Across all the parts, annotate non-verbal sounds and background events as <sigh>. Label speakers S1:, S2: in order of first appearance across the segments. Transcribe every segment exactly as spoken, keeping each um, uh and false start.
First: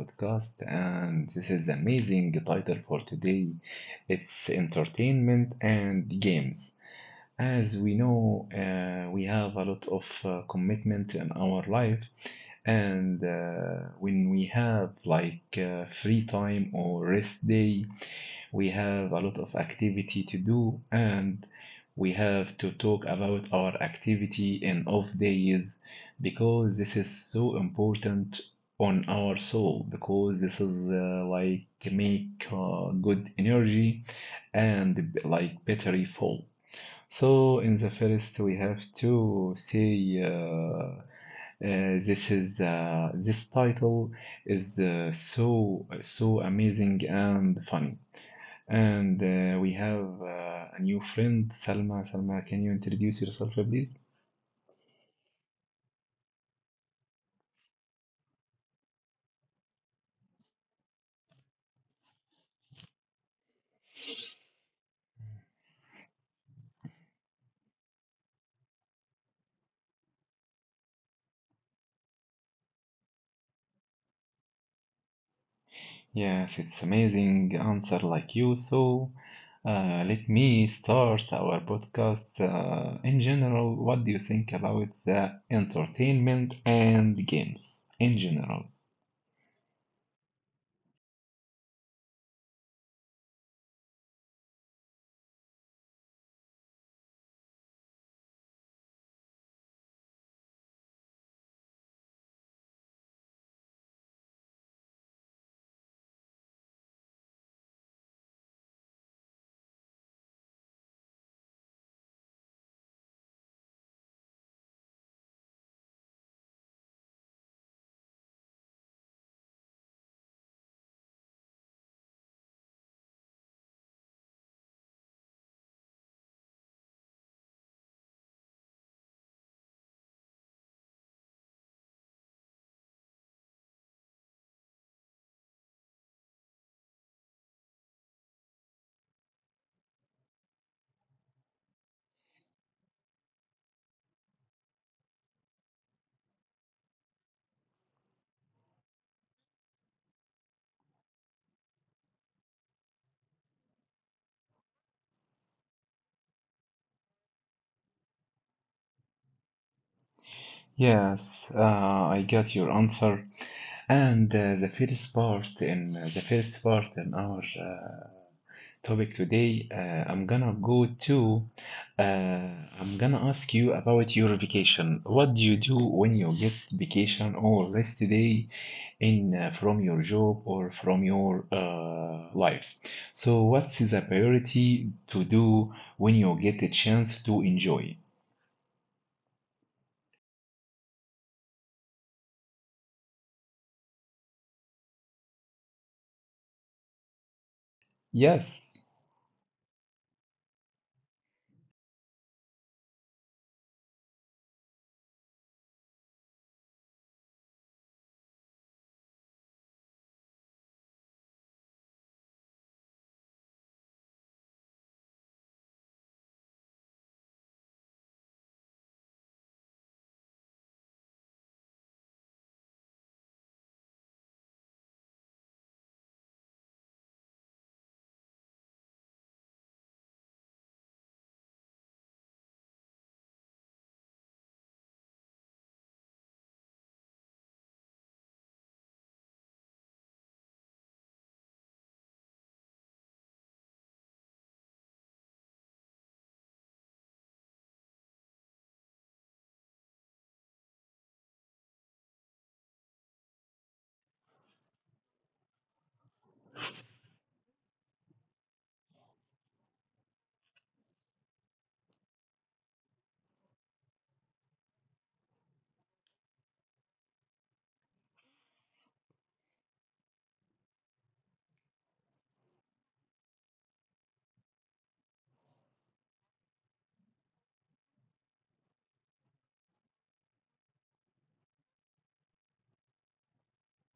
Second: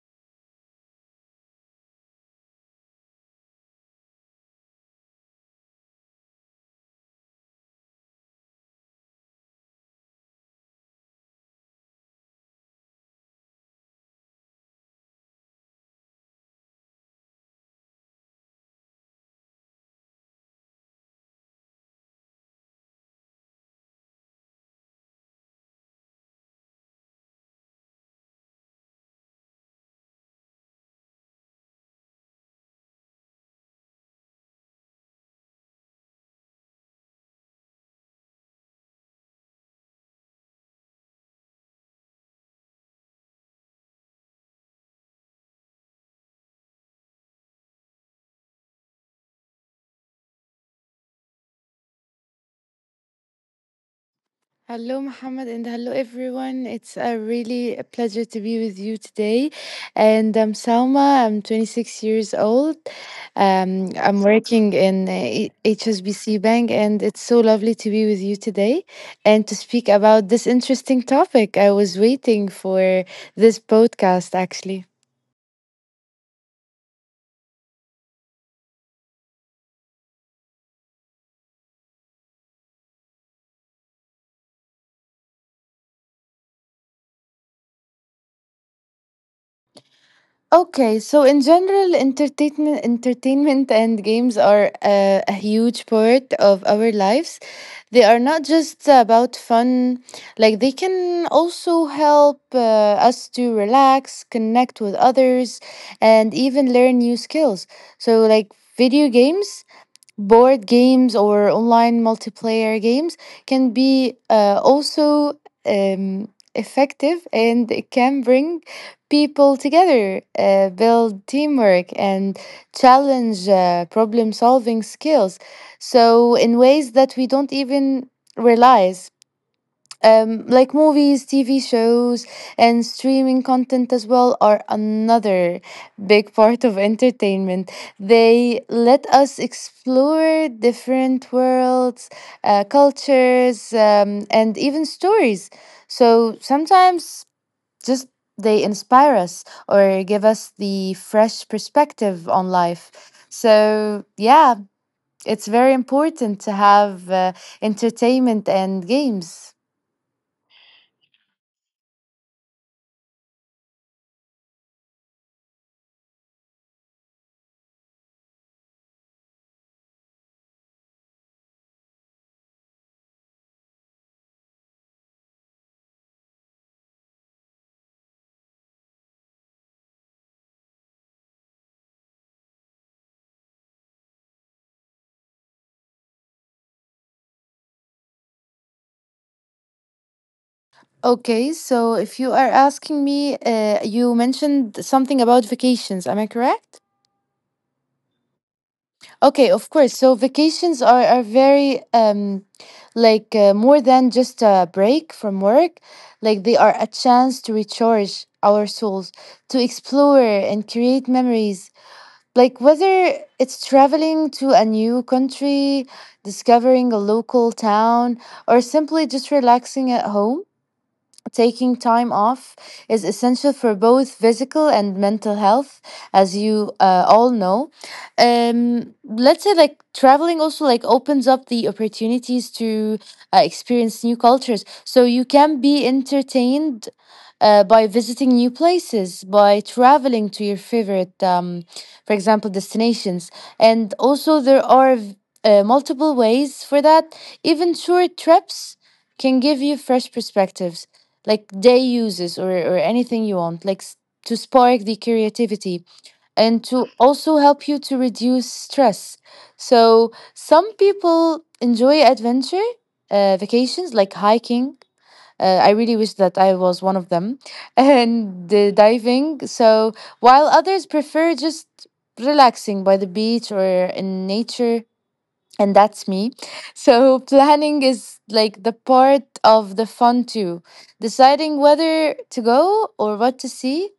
S1: podcast, and this is amazing title for today. It's entertainment and games. As we know, uh, we have a lot of uh, commitment in our life, and uh, when we have like uh, free time or rest day, we have a lot of activity to do and we have to talk about our activity in off days because this is so important on our soul because this is uh, like make uh, good energy and like battery full. so in the first we have to say uh, uh, this is uh, this title is uh, so so amazing and funny and uh, we have uh, a new friend, Salma. Salma, can you introduce yourself, please?
S2: Hello, Muhammad, and hello, everyone. It's a really a pleasure to be with you today. And I'm Salma. I'm twenty-six years old. Um, I'm working in uh, E- H S B C Bank, and it's so lovely to be with you today and to speak about this interesting topic. I was waiting for this podcast, actually.
S1: Yes, it's amazing answer like you. So, uh, let me start our podcast. Uh, in general, what do you think about the entertainment and games in general?
S2: Okay, so in general, entertainment, entertainment and games are uh, a huge part of our lives. They are not just about fun, like, they can also help uh, us to relax, connect with others, and even learn new skills. So, like, video games, board games, or online multiplayer games can be uh, also um, effective, and it can bring people together, uh, build teamwork, and challenge uh, problem solving skills. So, in ways that we don't even realize um, like movies, T V shows, and streaming content as well are another big <laughs> part of entertainment. They let us explore different worlds, uh, cultures, um, and even stories. So sometimes just they inspire us or give us the fresh perspective on life. So, yeah, it's very important to have uh, entertainment and games.
S1: Yes, uh, I got your answer. And uh, the first part in uh, the first part in our uh, topic today, uh, I'm gonna go to uh, I'm gonna ask you about your vacation. What do you do when you get vacation or rest day in uh, from your job or from your uh, life? So what's the priority to do when you get a chance to enjoy?
S2: Okay, so if you are asking me, uh, you mentioned something about vacations, am I correct?
S1: Yes,
S2: Okay, of course. So vacations are, are very, um, like, uh, more than just a break from work. Like, they are a chance to recharge our souls, to explore and create memories. Like, whether it's traveling to a new country, discovering a local town, or simply just relaxing at home. Taking time off is essential for both physical and mental health, as you uh, all know. Um, let's say like traveling also like opens up the opportunities to uh, experience new cultures. So you can be entertained uh, by visiting new places, by traveling to your favorite, um, for example, destinations. And also, there are v- uh, multiple ways for that. Even short trips can give you fresh perspectives, like day uses, or, or anything you want, like s- to spark the creativity and to also help you to reduce stress. So, some people enjoy adventure uh, vacations like hiking uh, I really wish that I was one of them. <laughs> And uh, diving. So while others prefer just relaxing by the beach or in nature, and that's me. <laughs> So planning is like the part of the fun too. Deciding whether to go or what to see,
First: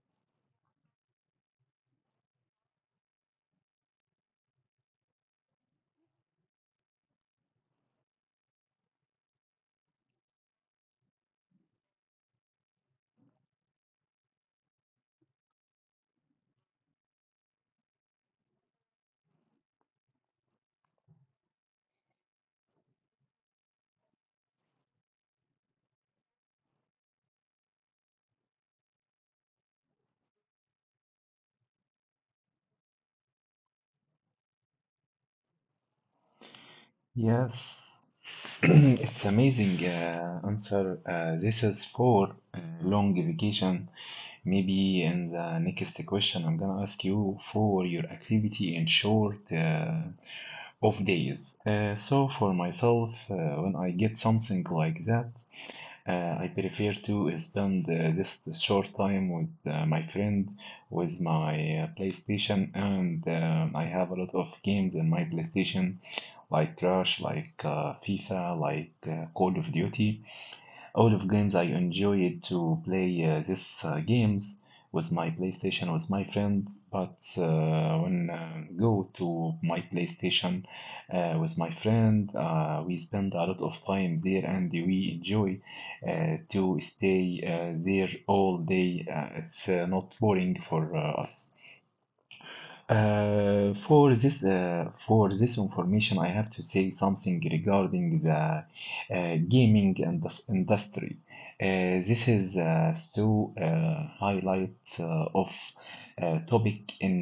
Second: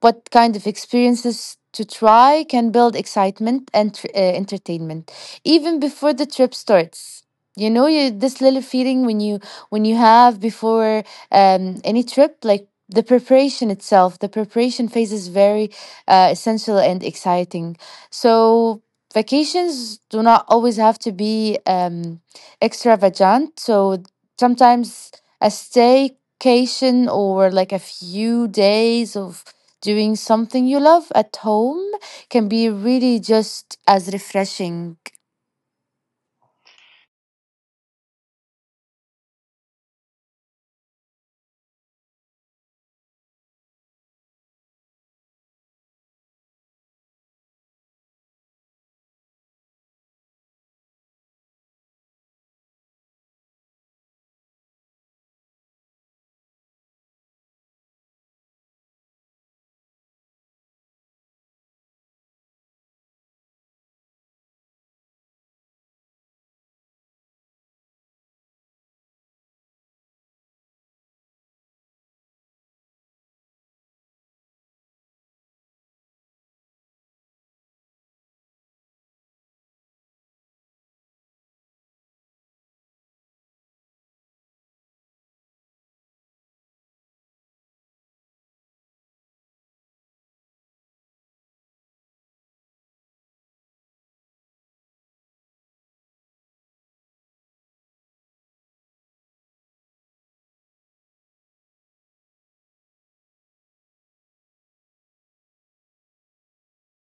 S2: what kind of experiences to try can build excitement and tr- uh, entertainment even before the trip starts. You know you This little feeling when you when you have before um any trip, like the preparation itself, the preparation phase is very uh, essential and exciting. So vacations do not always have to be um extravagant. So sometimes a staycation or like a few days of Doing something you love at home can be really just as refreshing.
S1: yes. <clears throat> It's amazing uh, answer. Uh, this is for uh, long vacation. Maybe in the next question, I'm gonna ask you for your activity in short uh, off days. Uh, so for myself, uh, when I get something like that, uh, I prefer to spend uh, this short time with uh, my friend, with my uh, PlayStation, and um I have a lot of games in my PlayStation like Crash, like uh, FIFA, like uh, Call of Duty. All of games I enjoyed to play uh, these uh, games with my PlayStation with my friend. But uh, when uh, go to my PlayStation uh, with my friend, uh, we spend a lot of time there and we enjoy uh, to stay uh, there all day. Uh, it's uh, not boring for uh, us. Uh, for this uh, for this information, I have to say something regarding the uh, gaming indus- industry. Uh, this is uh, still uh, highlight uh, of uh, topic in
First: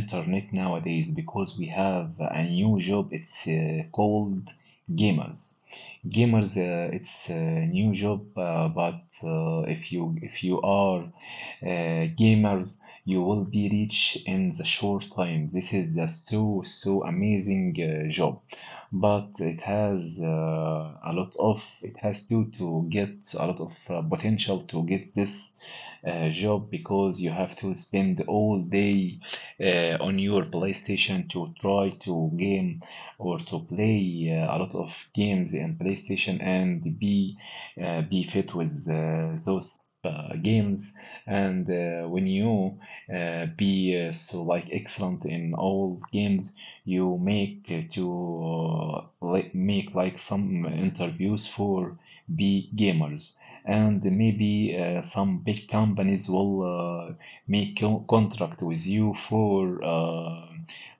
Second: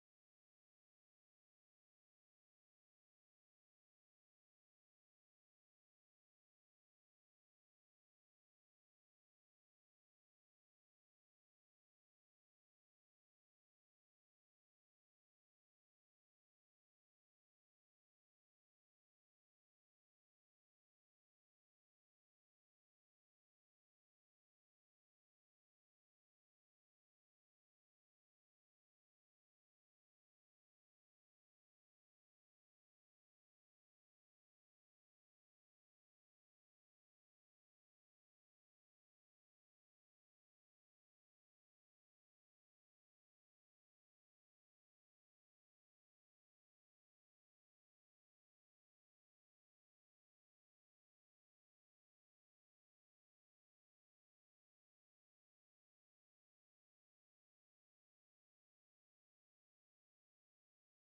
S1: internet nowadays because we have a new job. It's uh, called gamers. Gamers, uh, it's a new job, uh, but uh, if you if you are uh, gamers you will be rich in the short time. This is the so so amazing uh, job, but it has uh, a lot of it has to to get a lot of uh, potential to get this uh, job because you have to spend all day uh, on your PlayStation to try to game or to play uh, a lot of games in PlayStation and be uh, be fit with uh, those uh, games. And uh, when you uh, be uh, so like excellent in all games you make uh, to uh, like make like some interviews for big gamers and maybe uh, some big companies will uh, make co- contract with you for uh,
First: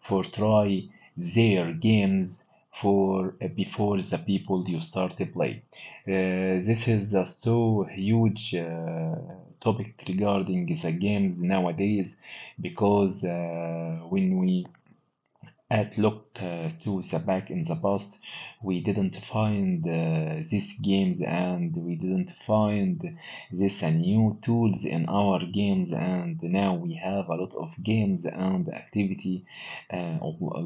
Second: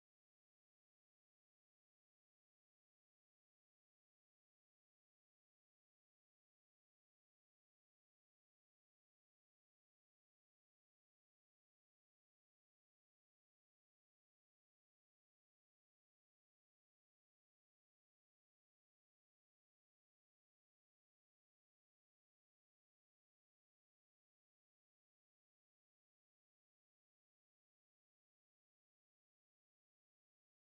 S1: for try their games for uh, before the people you start to play. Uh, this is a so huge uh, topic regarding the games nowadays because uh, when we at look uh, to the back in the past, we didn't find uh, these games and we didn't find this uh, new tools in our games, and now we have a lot of games and activity. Uh,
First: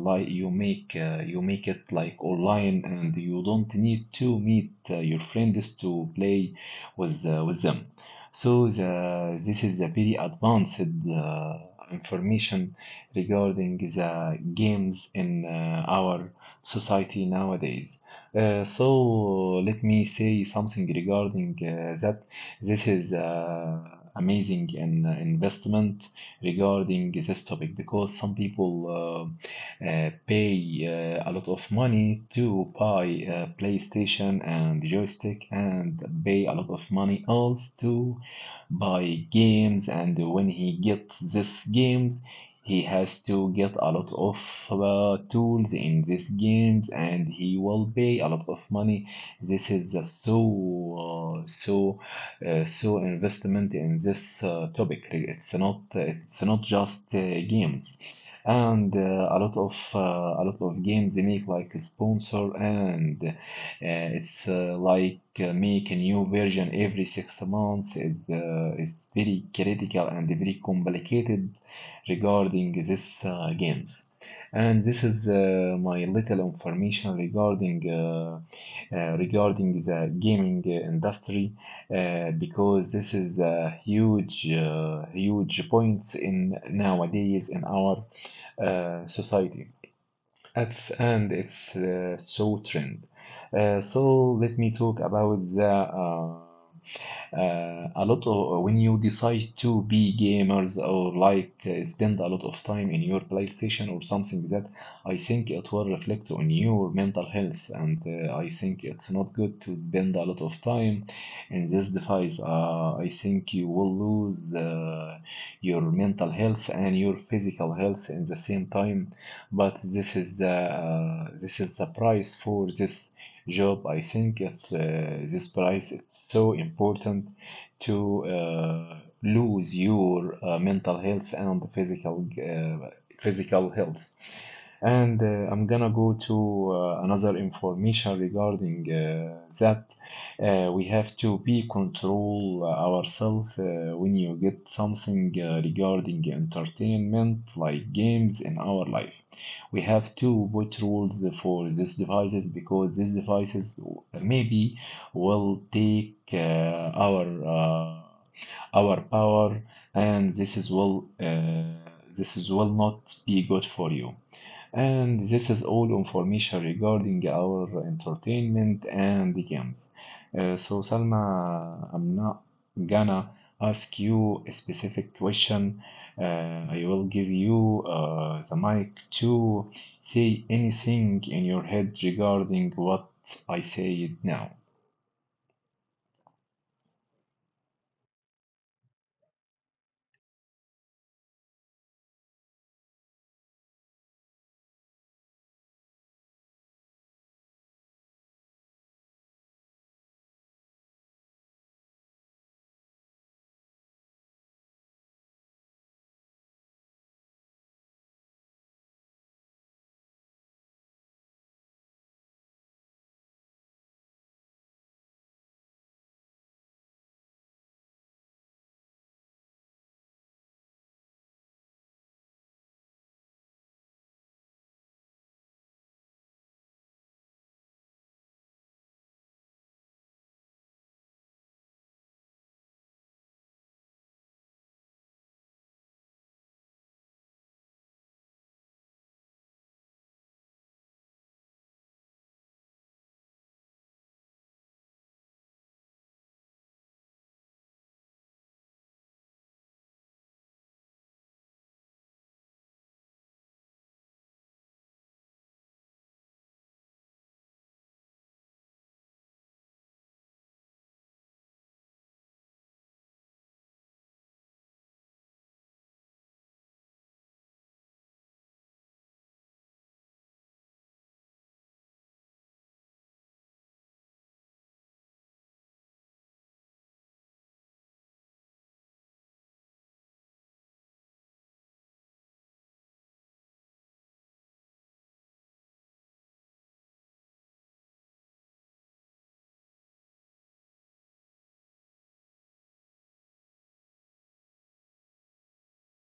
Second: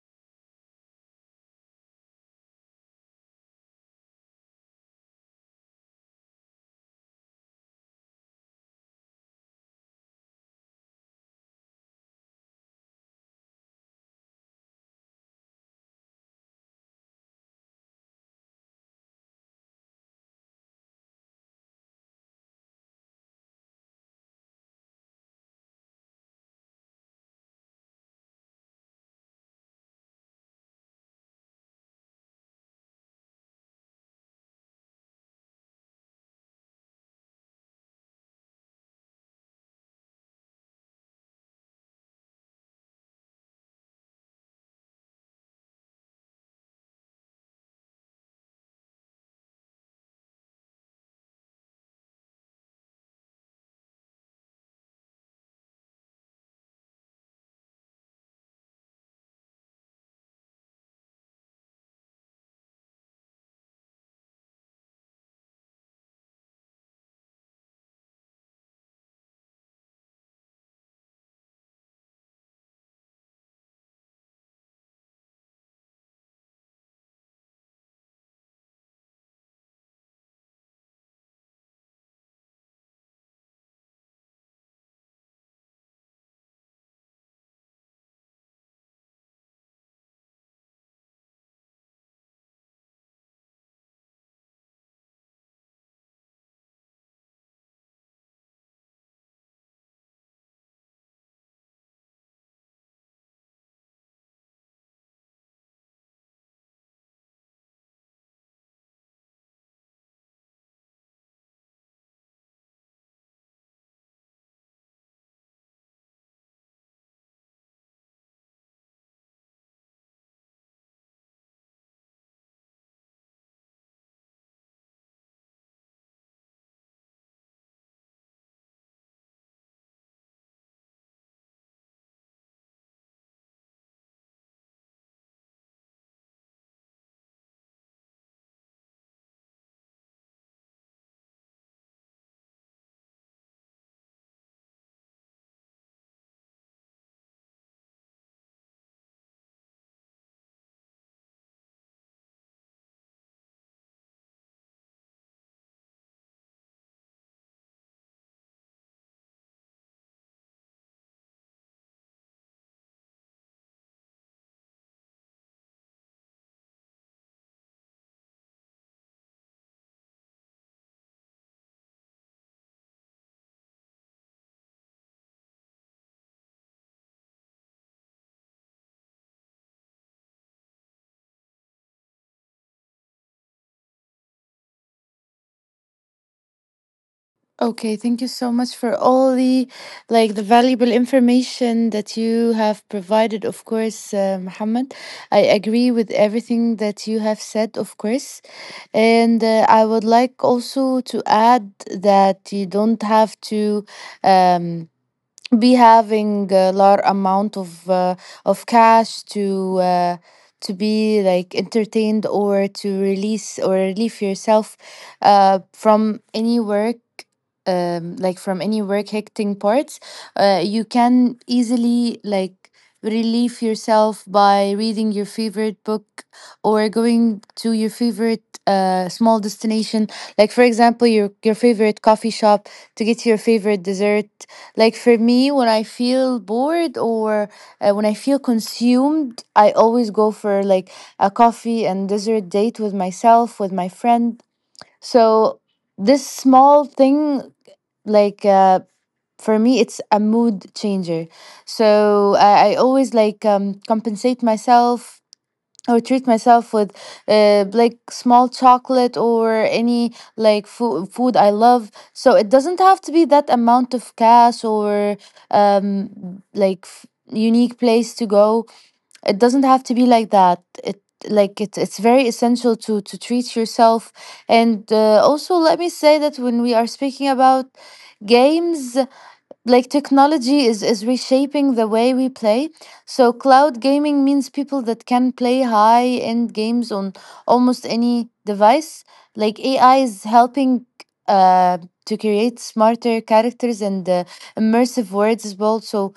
S1: Like you make uh, you make it like online, and you don't need to meet uh, your friends to play with uh, with them. So the, this is a very advanced uh, information regarding the games in uh, our society nowadays. Uh, so let me say something regarding uh, that. This is uh, amazing an uh, investment regarding this topic because some people uh, uh, pay uh, a lot of money to buy uh, PlayStation and joystick and pay a lot of money else to buy games and when he gets these games he has to get a lot of uh, tools in these games, and he will pay a lot of money. This is a so uh, so uh, so investment in this uh, topic. It's not it's not just uh, games, and uh, a lot of uh, a lot of games they make like a sponsor, and uh, it's uh, like uh, make a new version every six months. Is uh, is very critical and very complicated regarding this uh, games. And this is uh, my little information regarding uh, uh, regarding the gaming uh, industry uh, because this is a huge uh, huge point in nowadays in our uh, society. At and it's uh, so trend. Uh, so let me talk about the uh, uh, a lot of uh, when you decide to be gamers or like uh, spend a lot of time in your PlayStation or something like that I think it will reflect on your mental health and uh, I think it's not good to spend a lot of time in this device. uh, I think you will lose uh, your mental health and your physical health in the same time, but this is the uh, this is the price for this job. I think it's uh, this price is so important to uh, lose your uh, mental health and physical uh, physical health. And uh, I'm gonna go to uh, another information regarding uh, that. Uh, we have to be control ourselves uh, when you get something uh, regarding entertainment like games in our life. We have to put rules for these devices because these devices maybe will take uh, our uh, our power and this is will uh, this is will not be good for you, and this is all information regarding our entertainment and the games. Uh, so, Salma, I'm not gonna ask you a specific question. Uh, I will give you uh, the mic to say anything in your head regarding what I said now.
S2: Okay, thank you so much for all the like the valuable information that you have provided, of course, uh, Muhammad. I agree with everything that you have said, of course. And uh, I would like also to add that you don't have to um, be having a large amount of uh, of cash to uh, to be like entertained or to release or relieve yourself uh, from any work, um, like from any work hectic parts. Uh, you can easily like relieve yourself by reading your favorite book or going to your favorite uh, small destination, like for example your your favorite coffee shop, to get your favorite dessert. Like for me, when I feel bored or uh, when I feel consumed, I always go for like a coffee and dessert date with myself, with my friend. So this small thing, like uh, for me, it's a mood changer. So I, I always like um, compensate myself or treat myself with uh, like small chocolate or any like food food I love. So it doesn't have to be that amount of cash or um like f- unique place to go. It doesn't have to be like that. It like it, it's very essential to to treat yourself. And uh, also let me say that when we are speaking about games, like, technology is is reshaping the way we play. So cloud gaming means people that can play high end games on almost any device. Like, AI is helping uh to create smarter characters and uh, immersive worlds as well. So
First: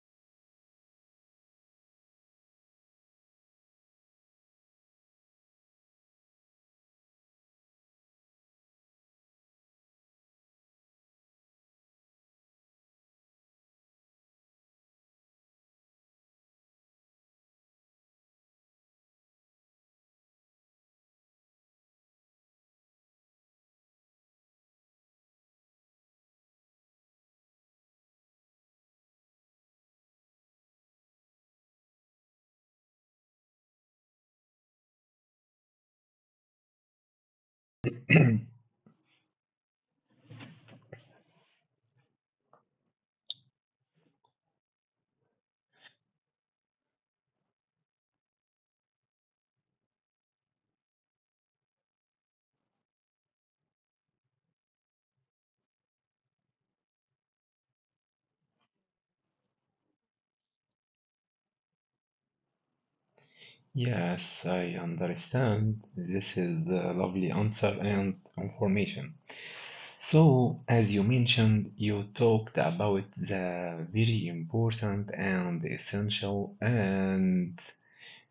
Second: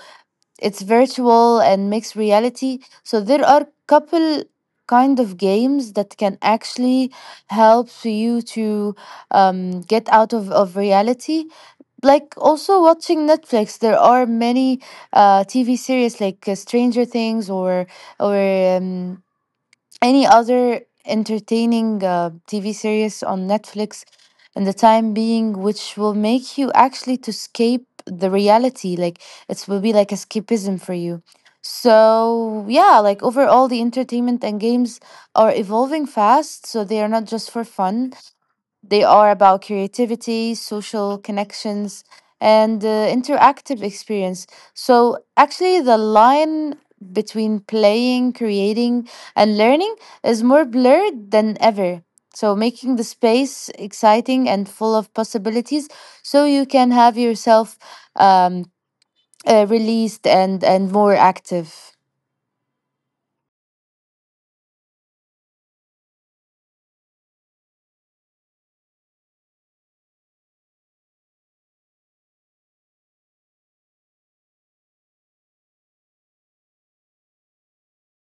S2: it's virtual and mixed reality, so there are couple kind of games that can actually help you to um, get out of, of reality. Like also watching Netflix, there are many uh TV series, like uh, Stranger Things, or or um, any other entertaining uh, TV series on Netflix in the time being, which will make you actually to escape the reality. Like, it will be like escapism for you. So yeah, like overall the entertainment and games are evolving fast, so they are not just for fun. They are about creativity, social connections, and uh, interactive experience. So, actually, the line between playing, creating, and learning is more blurred than ever. So, making the space exciting and full of possibilities, so you can have yourself um, uh, released and, and more active.
S1: Yes, I understand. This is a lovely answer and information. So, as you mentioned, you talked about the very important and essential and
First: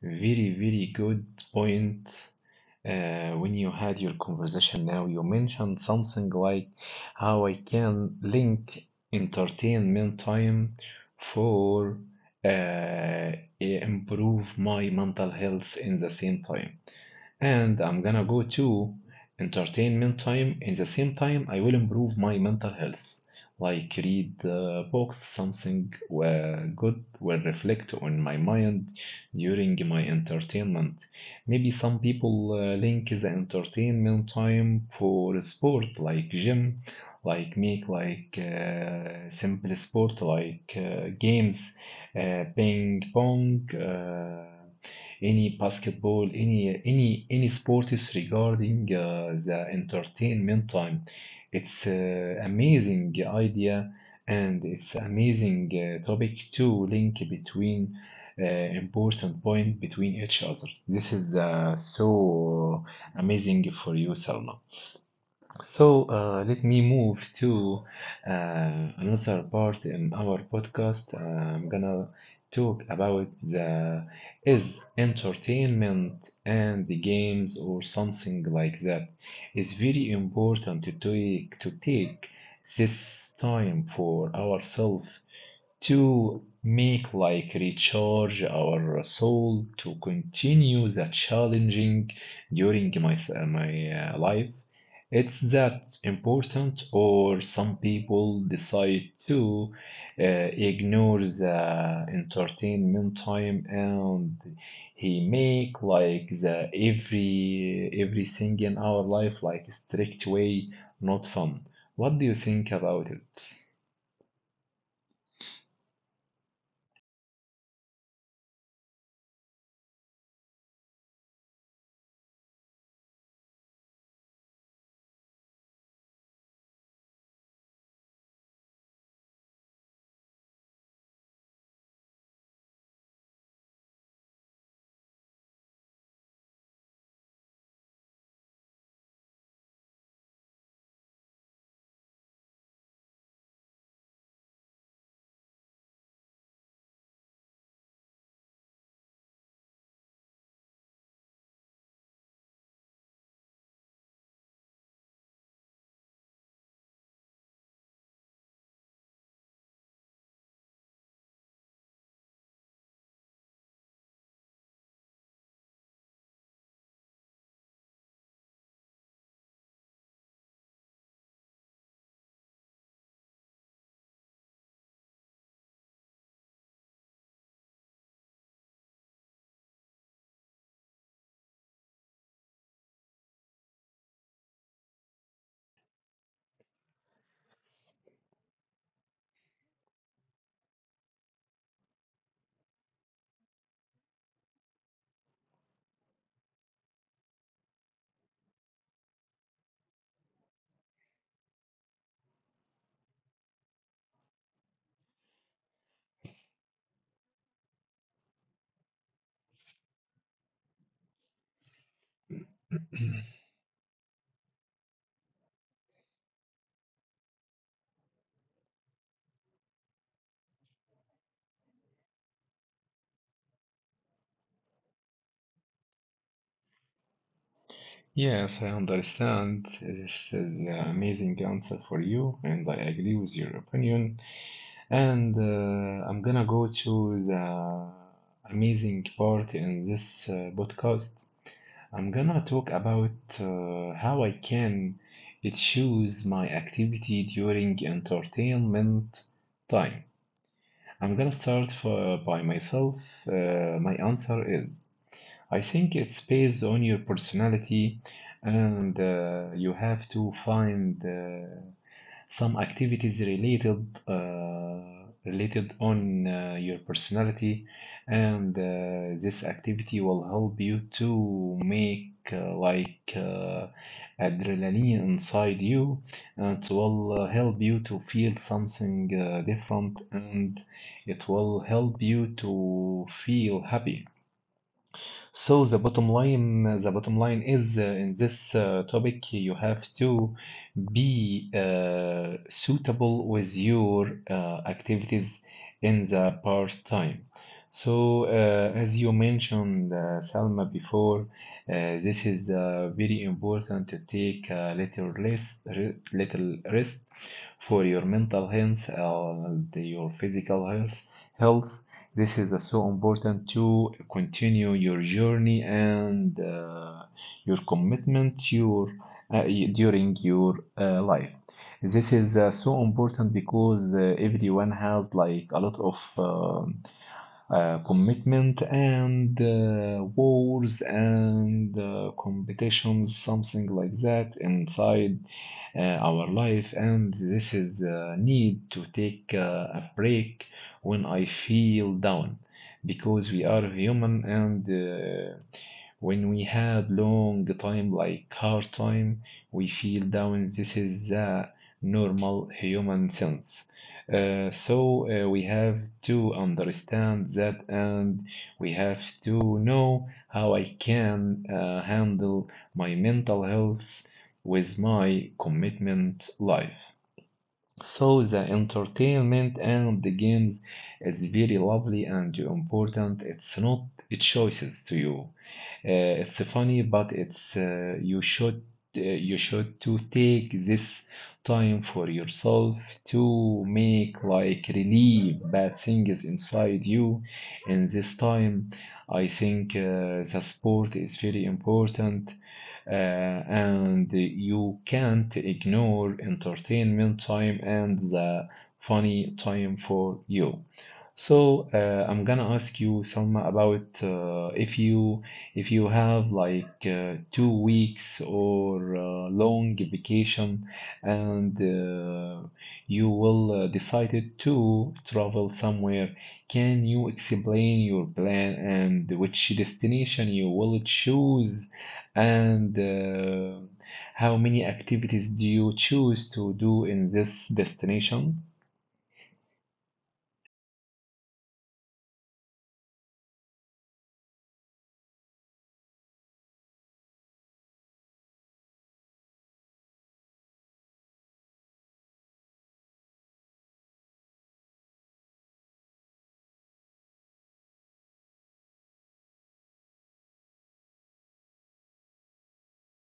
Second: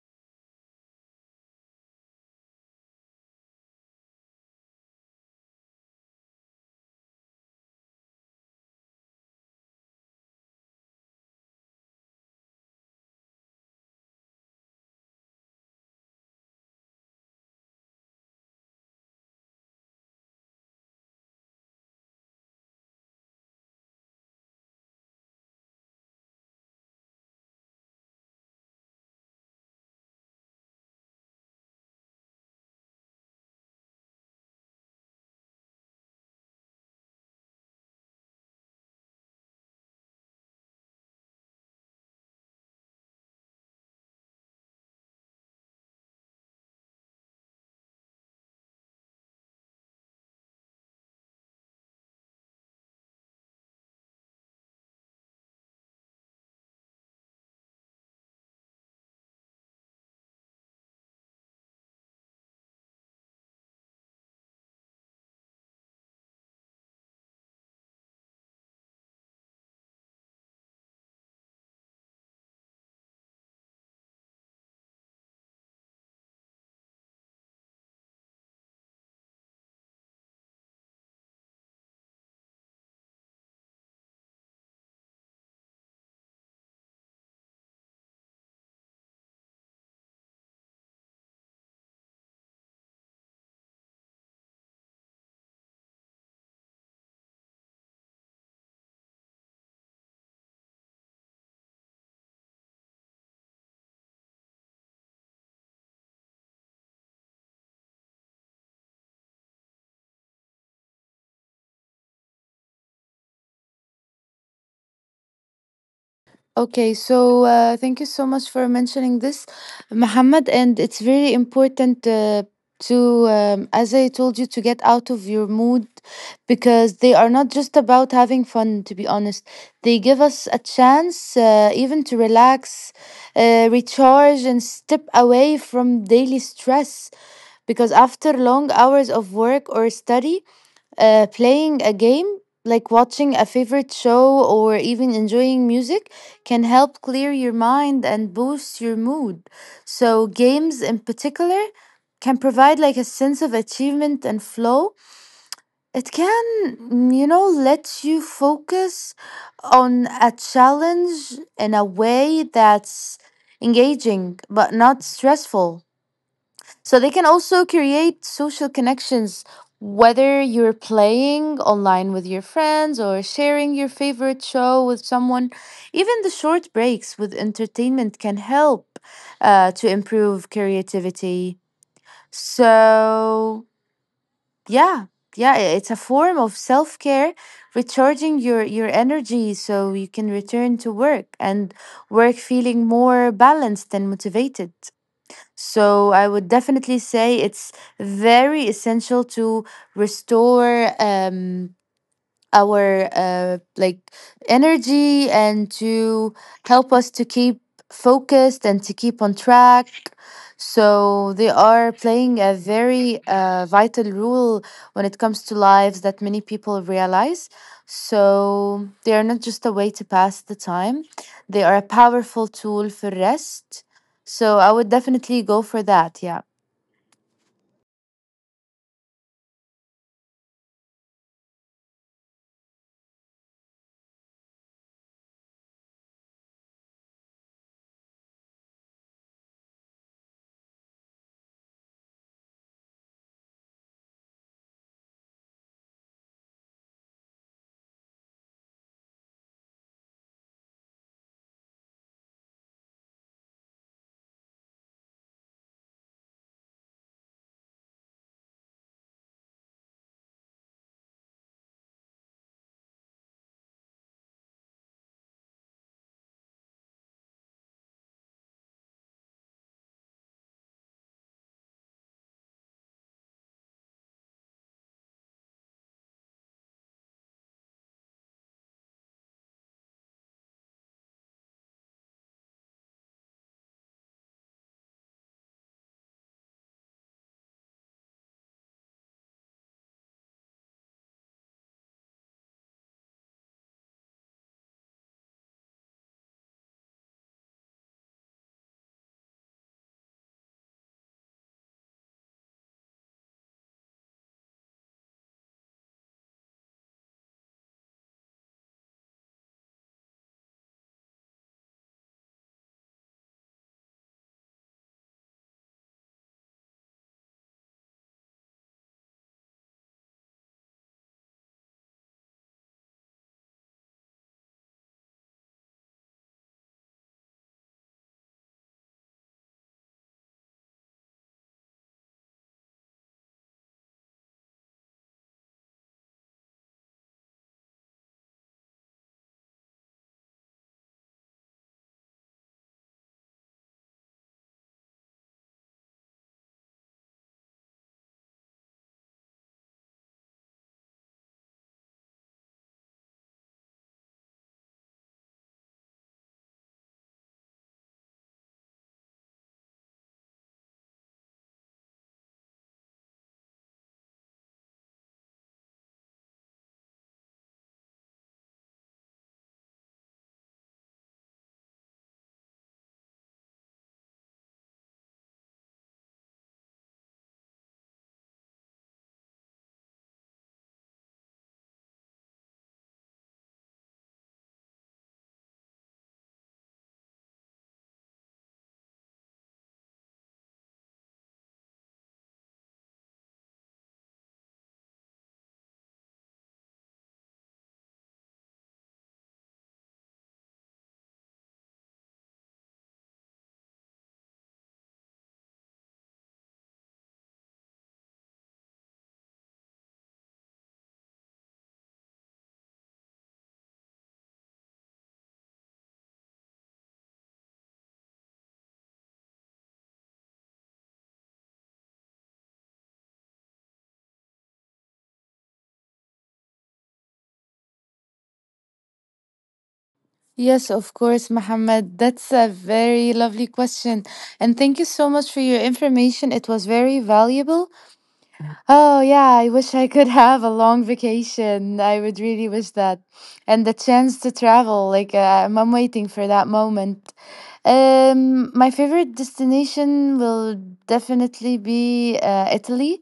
S1: very, very good point uh, when you had your conversation now. You mentioned something like how I can link entertainment time for uh, improve my mental health in the same time, and I'm gonna go to entertainment time. In the same time, I will improve my mental health, like read uh, books, something uh, good will reflect on my mind during my entertainment. Maybe some people uh, link the entertainment time for sport, like gym, like make like uh, simple sport like uh, games, uh, ping pong. Uh, any basketball, any any any sport is regarding uh, the entertainment time. It's uh, amazing idea, and it's amazing uh, topic to link between uh, important point between each other. This is uh, so amazing for you, Salma. So uh, let me move to uh, another part in our podcast. Uh, I'm gonna talk about the is entertainment and the games or something like that. It's very important to take to take this time for ourselves to make like recharge our soul to continue the challenging during my my uh, life. It's that important, or some people decide to uh, ignore the entertainment time and he make like the every everything in our life like strict way, not fun. What do you think about it?
S2: Okay, so uh, thank you so much for mentioning this, Muhammad. And it's very important uh, to, um, as I told you, to get out of your mood, because they are not just about having fun, to be honest. They give us a chance uh, even to relax, uh, recharge, and step away from daily stress, because after long hours of work or study, uh, playing a game, like watching a favorite show or even enjoying music, can help clear your mind and boost your mood. So, games in particular can provide like a sense of achievement and flow. It can, mm, you know, let you focus on a challenge in a way that's engaging but not stressful. So they can also create social connections, whether you're playing online with your friends or sharing your favorite show with someone. Even the short breaks with entertainment can help uh, to improve creativity. So, yeah. Yeah, i- it's a form of self-care, recharging your your energy so you can return to work and work feeling more balanced and motivated. So I would definitely say it's very essential to restore. Um, our uh, like energy and to help us to keep focused and to keep on track. So they are playing a very
S1: <clears throat>
S2: uh, vital role when it comes to lives that many people realize. So they are not just a way to pass the time, they are a powerful tool for rest. So I would definitely go for that, yeah.
S1: Yes, I understand. This is an amazing answer for you, and I agree with your opinion. And uh, I'm gonna go to the amazing part in this uh, podcast. I'm gonna talk about uh, how I can choose my activity during entertainment time. I'm gonna start for, by myself. Uh, my answer is. I think it's based on your personality, and uh, you have to find uh, some activities related uh, related on uh, your personality, and uh, this activity will help you to make uh, like uh, adrenaline inside you, and it will uh, help you to feel something uh, different, and it will help you to feel happy. So the bottom line, the bottom line is uh, in this uh, topic, you have to be uh, suitable with your uh, activities in the part time. So, uh, as you mentioned, uh, Salma, before, uh, this is uh, very important to take a little rest, re- little rest for your mental health, uh, the- your physical health, health. This is uh, so important to continue your journey and uh, your commitment your, uh, during your uh, life. This is uh, so important because uh, everyone has like a lot of uh, uh, commitment and uh, wars and uh, competitions, something like that, inside uh, our life. And this is uh, need to take uh, a break when I feel down, because we are human and. Uh, when we had long time like hard time we feel down. This is a normal human sense, uh, so uh, we have to understand that, and we have to know how I can uh, handle my mental health with my commitment life. So the entertainment and the games is very lovely and important. It's not choices to you. Uh, it's funny, but it's uh, you should uh, you should to take this time for yourself to make like relieve bad things inside you. In this time, I think uh, the sport is very important, uh, and you can't ignore entertainment time and the funny time for you. So uh, I'm gonna ask you, Salma, about uh, if you if you have like uh, two weeks or uh, long vacation, and uh, you will uh, decided to travel somewhere. Can you explain your plan and which destination you will choose, and uh, how many activities do you choose to do in this destination?
S2: Yes, of course, Mohammed. That's a very lovely question. And thank you so much for your information. It was very valuable. Oh, yeah, I wish I could <laughs> have a long vacation. I would really wish that. And the chance to travel. Like, uh, I'm waiting for that moment. Um, my favorite destination will definitely be uh, Italy,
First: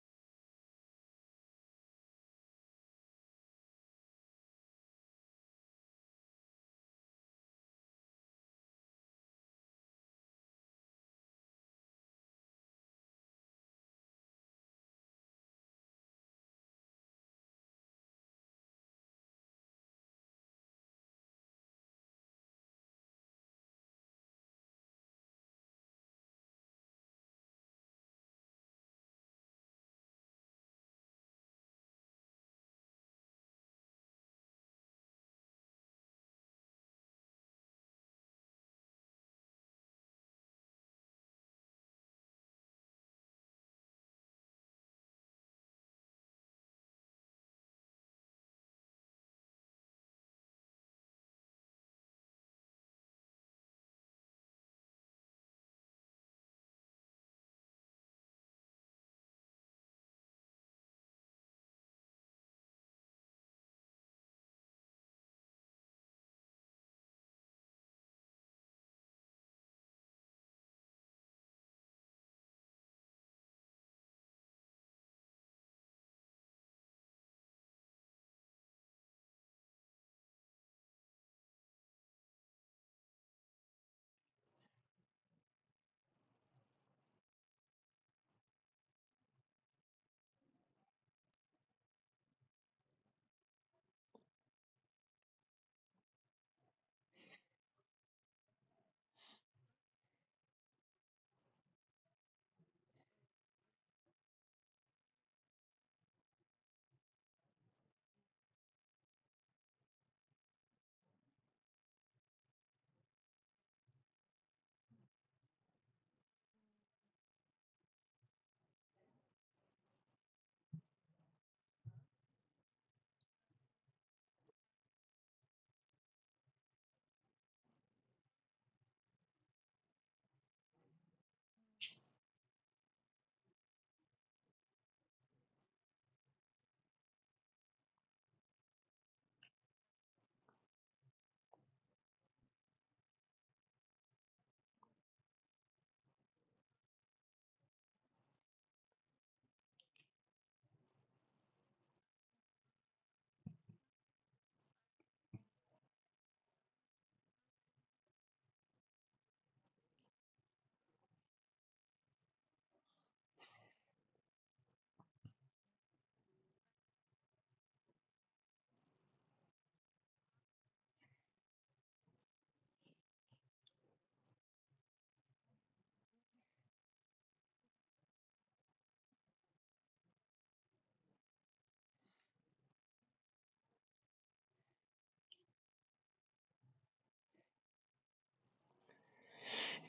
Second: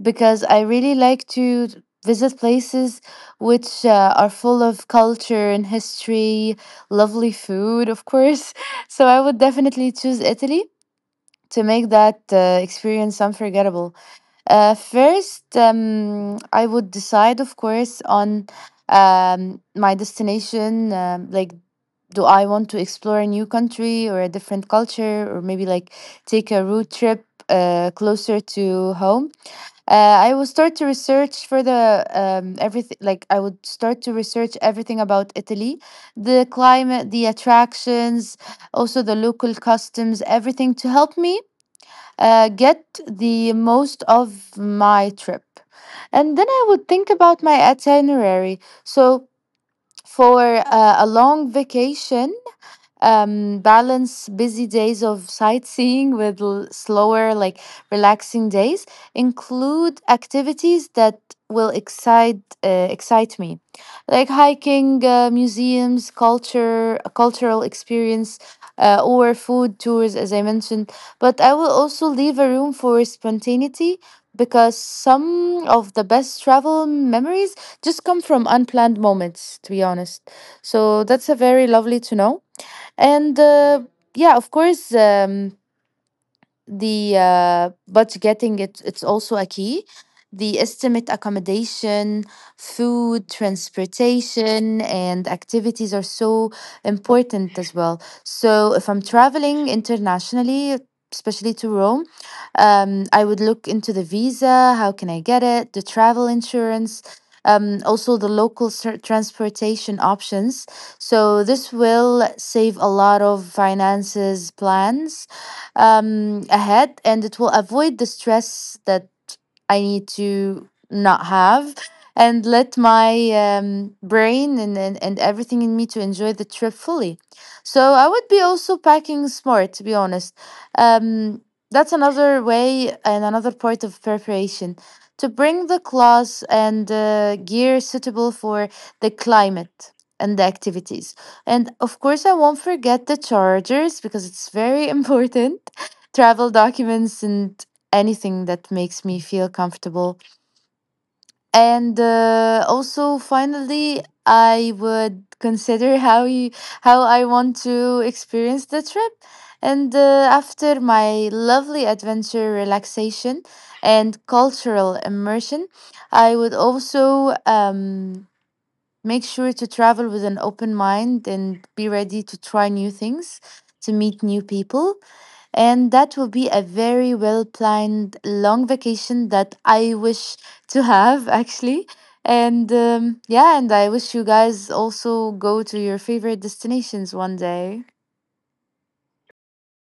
S2: because I really like to visit places which uh, are full of culture and history, lovely food, of course. <laughs> So I would definitely choose Italy to make that uh, experience unforgettable. Uh, first, um, I would decide, of course, on um, my destination, um, like. Do I want to explore a new country or a different culture, or maybe like take a road trip, uh, closer to home? Uh, I will start to research for the um, everything. Like, I would start to research everything about Italy, the climate, the attractions, also the local customs, everything to help me uh, get the most of my trip. And then I would think about my itinerary. So for uh, a long vacation, um balance busy days of sightseeing with l- slower, like relaxing days. Include activities that will excite uh, excite me, like hiking, uh, museums, culture cultural experience, uh, or food tours, as I mentioned. But I will also leave a room for spontaneity, because some of the best travel memories just come from unplanned moments, to be honest. So that's a very lovely to know. And uh, yeah, of course, um, the uh, but getting it it's also a key. The estimate accommodation, food, transportation, and activities are so important as well. So if I'm traveling internationally, especially to Rome, um, I would look into the visa, how can I get it, the travel insurance, um, also the local ser- transportation options. So this will save a lot of finances plans um, ahead, and it will avoid the stress that I need to not have, and let my um, brain and, and, and everything in me to enjoy the trip fully. So I would be also packing smart, to be honest. Um, that's another way and another part of preparation, to bring the clothes and uh, gear suitable for the climate and the activities. And of course, I won't forget the chargers, because it's very <laughs> important, travel documents and anything that makes me feel comfortable. And uh, also, finally, I would consider how you how I want to experience the trip. And uh, after my lovely adventure, relaxation, and cultural immersion, I would also um, Make sure to travel with an open mind and be ready to try new things, to meet new people. And that will be a very well planned long vacation that I wish to have <laughs> actually. And um, yeah, and I wish you guys also go to your favorite destinations one day.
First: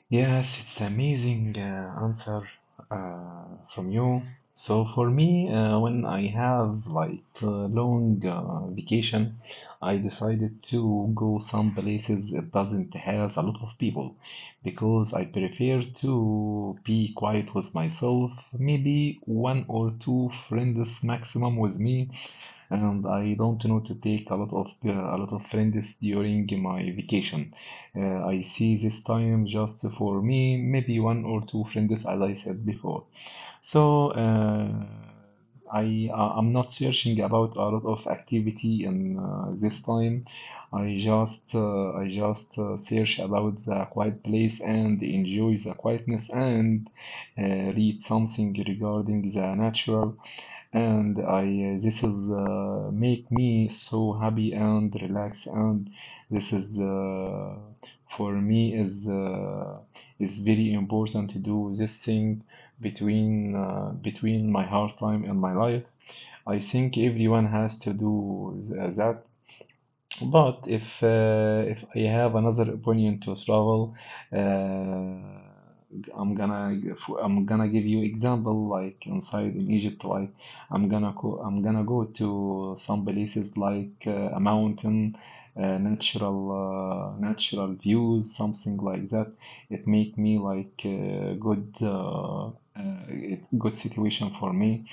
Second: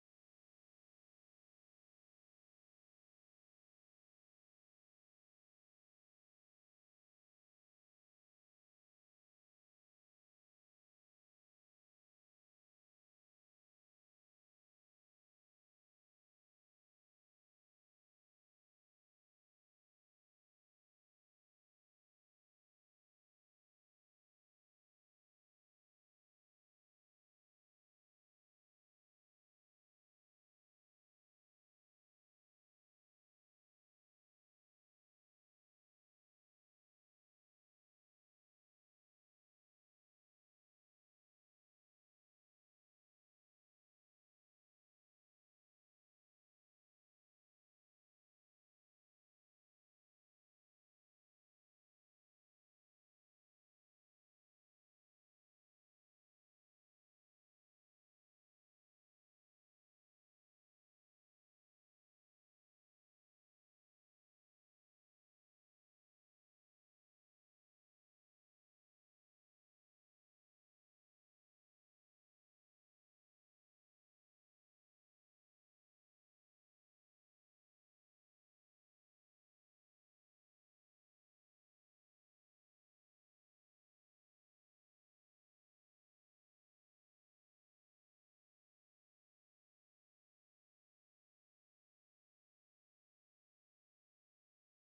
S1: Yes, it's amazing uh, answer uh, from you. So for me, uh, when I have like a long uh, vacation, I decided to go some places it doesn't has a lot of people, because I prefer to be quiet with myself, maybe one or two friends maximum with me, and I don't know to take a lot of uh, a lot of friends during my vacation. Uh, I see this time just for me, maybe one or two friends, as I said before. So uh, I uh, I'm not searching about a lot of activity in uh, this time. I just uh, I just uh, search about the quiet place and enjoy the quietness, and uh, read something regarding the natural, and I uh, this is uh, make me so happy and relax. And this is uh, for me is uh, is very important to do this thing between uh, between my hard time and my life. I think everyone has to do th- that, but if uh, if I have another opinion to travel, uh, I'm gonna I'm gonna give you example like inside in Egypt, like I'm gonna go I'm gonna go to some places like uh, a mountain, uh, natural uh, natural views, something like that. It make me like uh, good uh, uh, it- good situation for me.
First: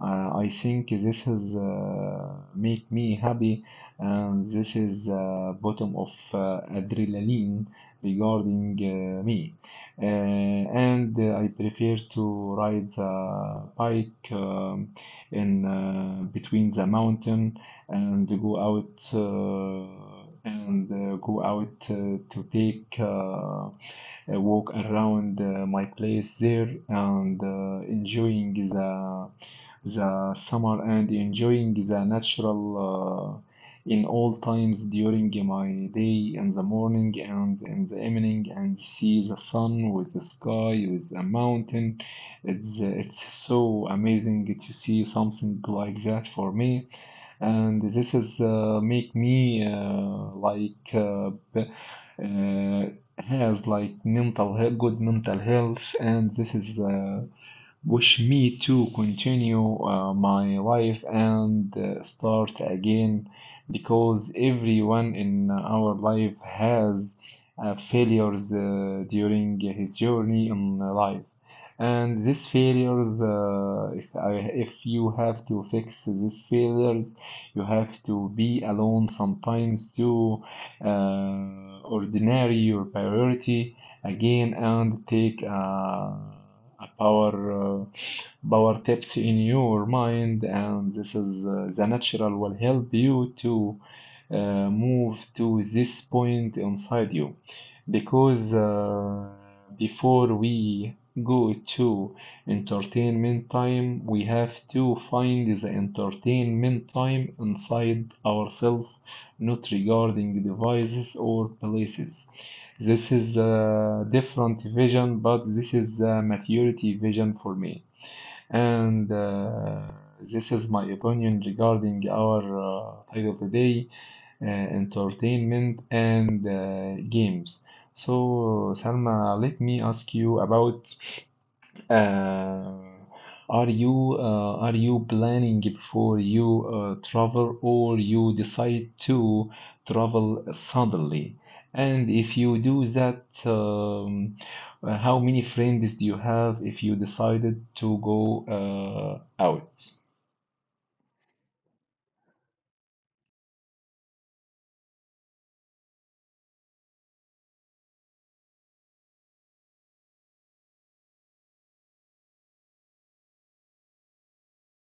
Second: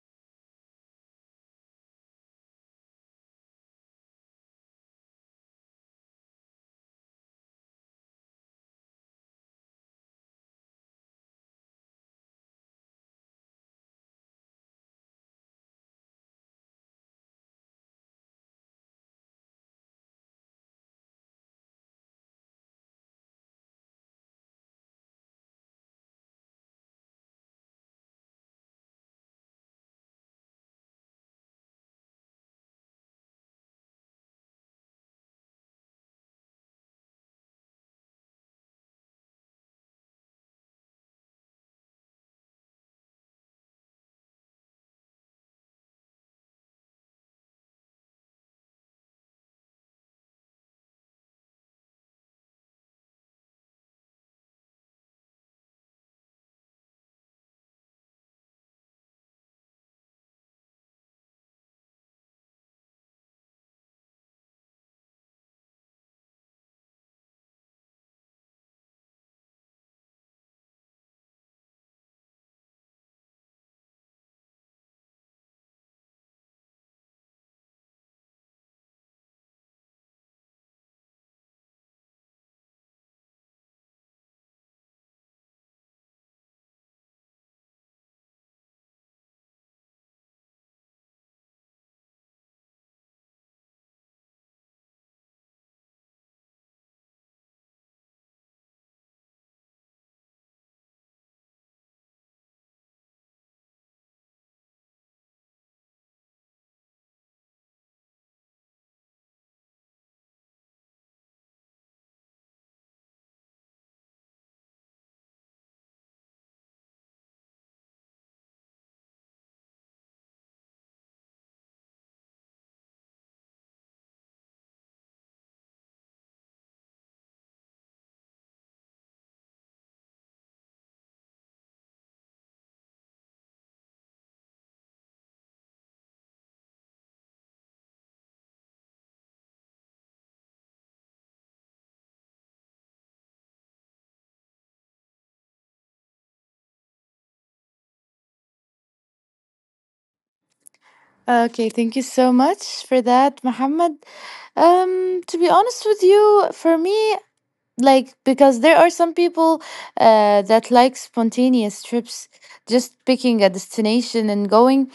S1: Uh, I think this is uh, make me happy, and this is uh, bottom of uh, adrenaline regarding uh, me. Uh, and uh, I prefer to ride the bike, um, in uh, between the mountain, and go out uh, and uh, go out uh, to take uh, a walk around uh, my place there, and uh, enjoying the the summer and enjoying the natural, uh, in all times during my day, in the morning and in the evening, and see the sun with the sky, with the mountain. It's, uh, it's so amazing to see something like that for me. And this is uh, make me uh, like uh, uh, has like mental he- good mental health, and this is uh, wish me to continue uh, my life and uh, start again, because everyone in our life has uh, failures uh, during his journey in life, and these failures, uh, if I, if you have to fix these failures, you have to be alone sometimes to uh, ordinary your priority again and take uh, a power uh, power tips in your mind, and this is uh, the natural will help you to uh, move to this point inside you, because uh, before we go to entertainment time we have to find the entertainment time inside ourselves, not regarding devices or places. This is a different vision, but this is a maturity vision for me. And uh, this is my opinion regarding our uh, title today, uh, entertainment and uh, games. So, Salma, let me ask you about uh, are you uh, are you planning before you uh, travel, or you decide to travel suddenly? And if you do that, um, uh, how many friends do you have if you decided to go uh, out?
S2: Okay, thank you so much for that, Mohammed. Um, to be honest with you, for me, like, because there are some people uh, that like spontaneous trips, just picking a destination and going,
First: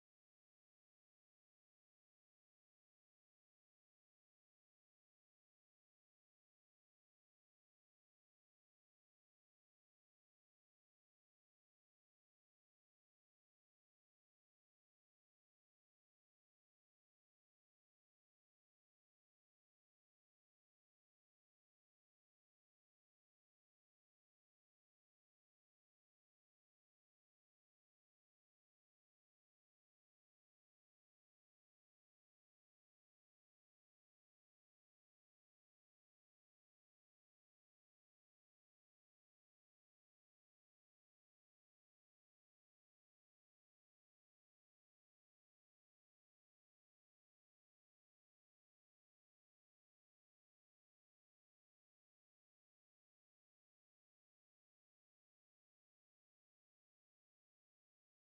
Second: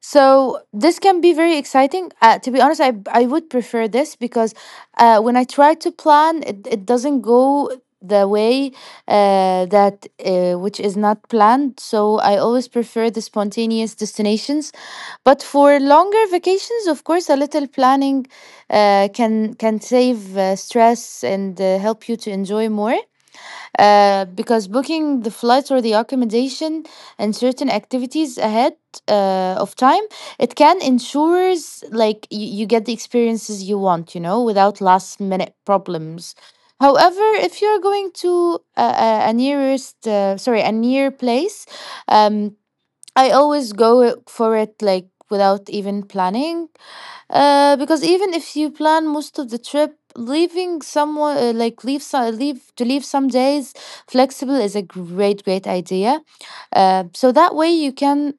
S2: so this can be very exciting. Uh, to be honest, I I would prefer this, because uh, when I try to plan, it, it doesn't go the way uh, that uh, which is not planned. So I always prefer the spontaneous destinations. But for longer vacations, of course, a little planning uh, can can save uh, stress and uh, help you to enjoy more, uh, because booking the flights or the accommodation and certain activities ahead uh, of time, it can ensures like you, you get the experiences you want you know without last minute problems. However, if you're going to a, a, a nearest, uh, sorry, a near place, um, I always go for it like without even planning, uh, because even if you plan most of the trip, leaving someone uh, like leave some leave to leave some days flexible is a great great idea. Uh, so that way you can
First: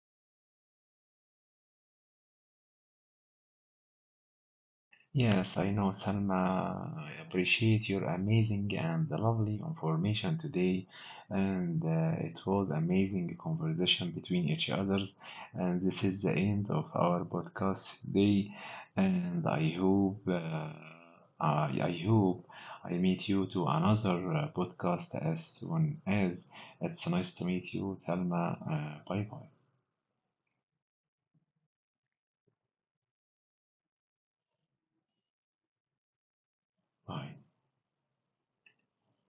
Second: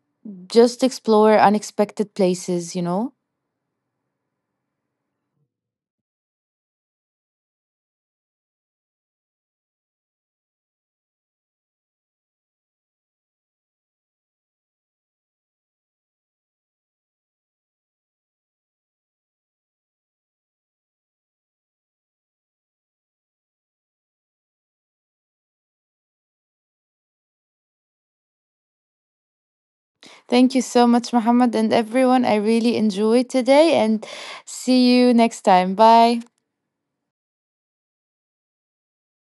S2: just explore unexpected places. You know.
S1: Yes, I know, Salma. I appreciate your amazing and lovely information today. And uh, it was amazing conversation between each others. And this is the end of our podcast today. And I hope uh, I, I hope I meet you to another uh, podcast as soon as. It's nice to meet you, Salma. Uh, bye bye.
S2: Thank you so much, Muhammad, and everyone. I really enjoyed today, and see you next time. Bye.
S1: Bye.